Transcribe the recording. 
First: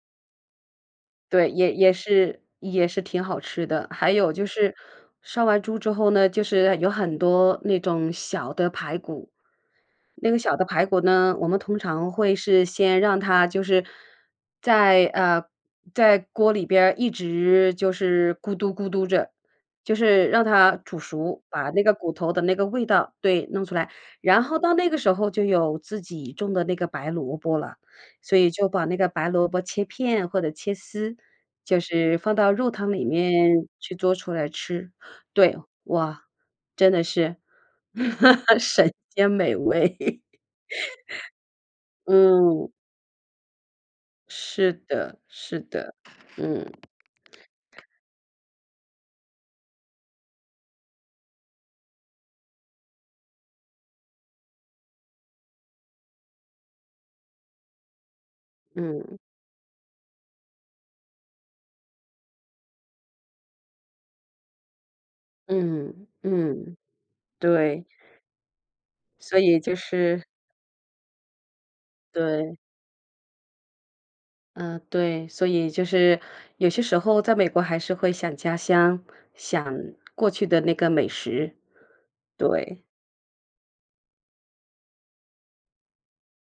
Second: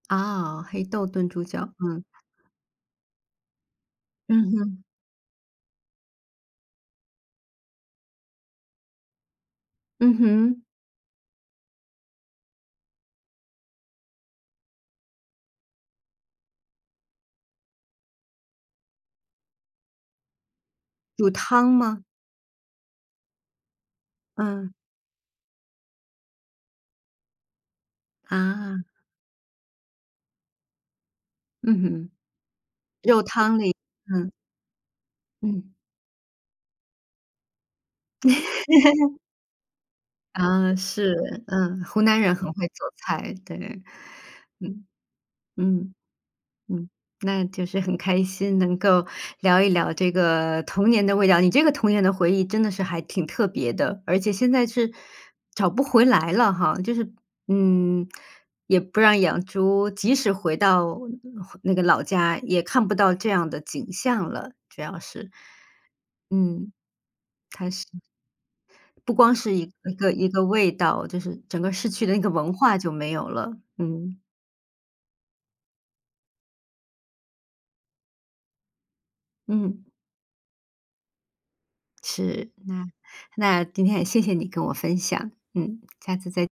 啊，黑豆炖猪对，也脚，也嗯。是也是挺好吃的。还有就嗯是哼。杀完猪之后呢，就是有很多那种小的排骨。嗯那个小哼。的排骨呢，我们通常会是先让它就是在，呃，在锅里边儿一直就是咕嘟咕嘟着，就是让它煮有熟，把汤那个吗？骨头的那个味道对，弄出来。然后到嗯。那个时候就有自己种的那个白萝卜了，所以就啊。把那个白萝卜切片或者切丝，就嗯哼。是放到肉汤里肉汤面里，去做嗯。出来吃。对，嗯。哇，真的是 神 仙美味。啊，是，嗯，湖 南人很会嗯。做菜，对。是嗯，的，是的，嗯，嗯。嗯，那就是很开心能够聊一聊这个童年的味道，你这个童年的回忆真的是还挺特别的，而且现在是找不回来了哈，就是，嗯，也不嗯。让养猪，即使回到那个老家也看不到这样的景象了，主要是。嗯，嗯，嗯，开对。心。不光所是以一就个是一个味道，就是整个市区的那个文对。化就没有了，嗯。嗯，对，所以就是有些时候在美国还是会想家乡，想嗯。过去的那个美食。是，对。那那今天也谢谢你跟我分享。嗯，下次再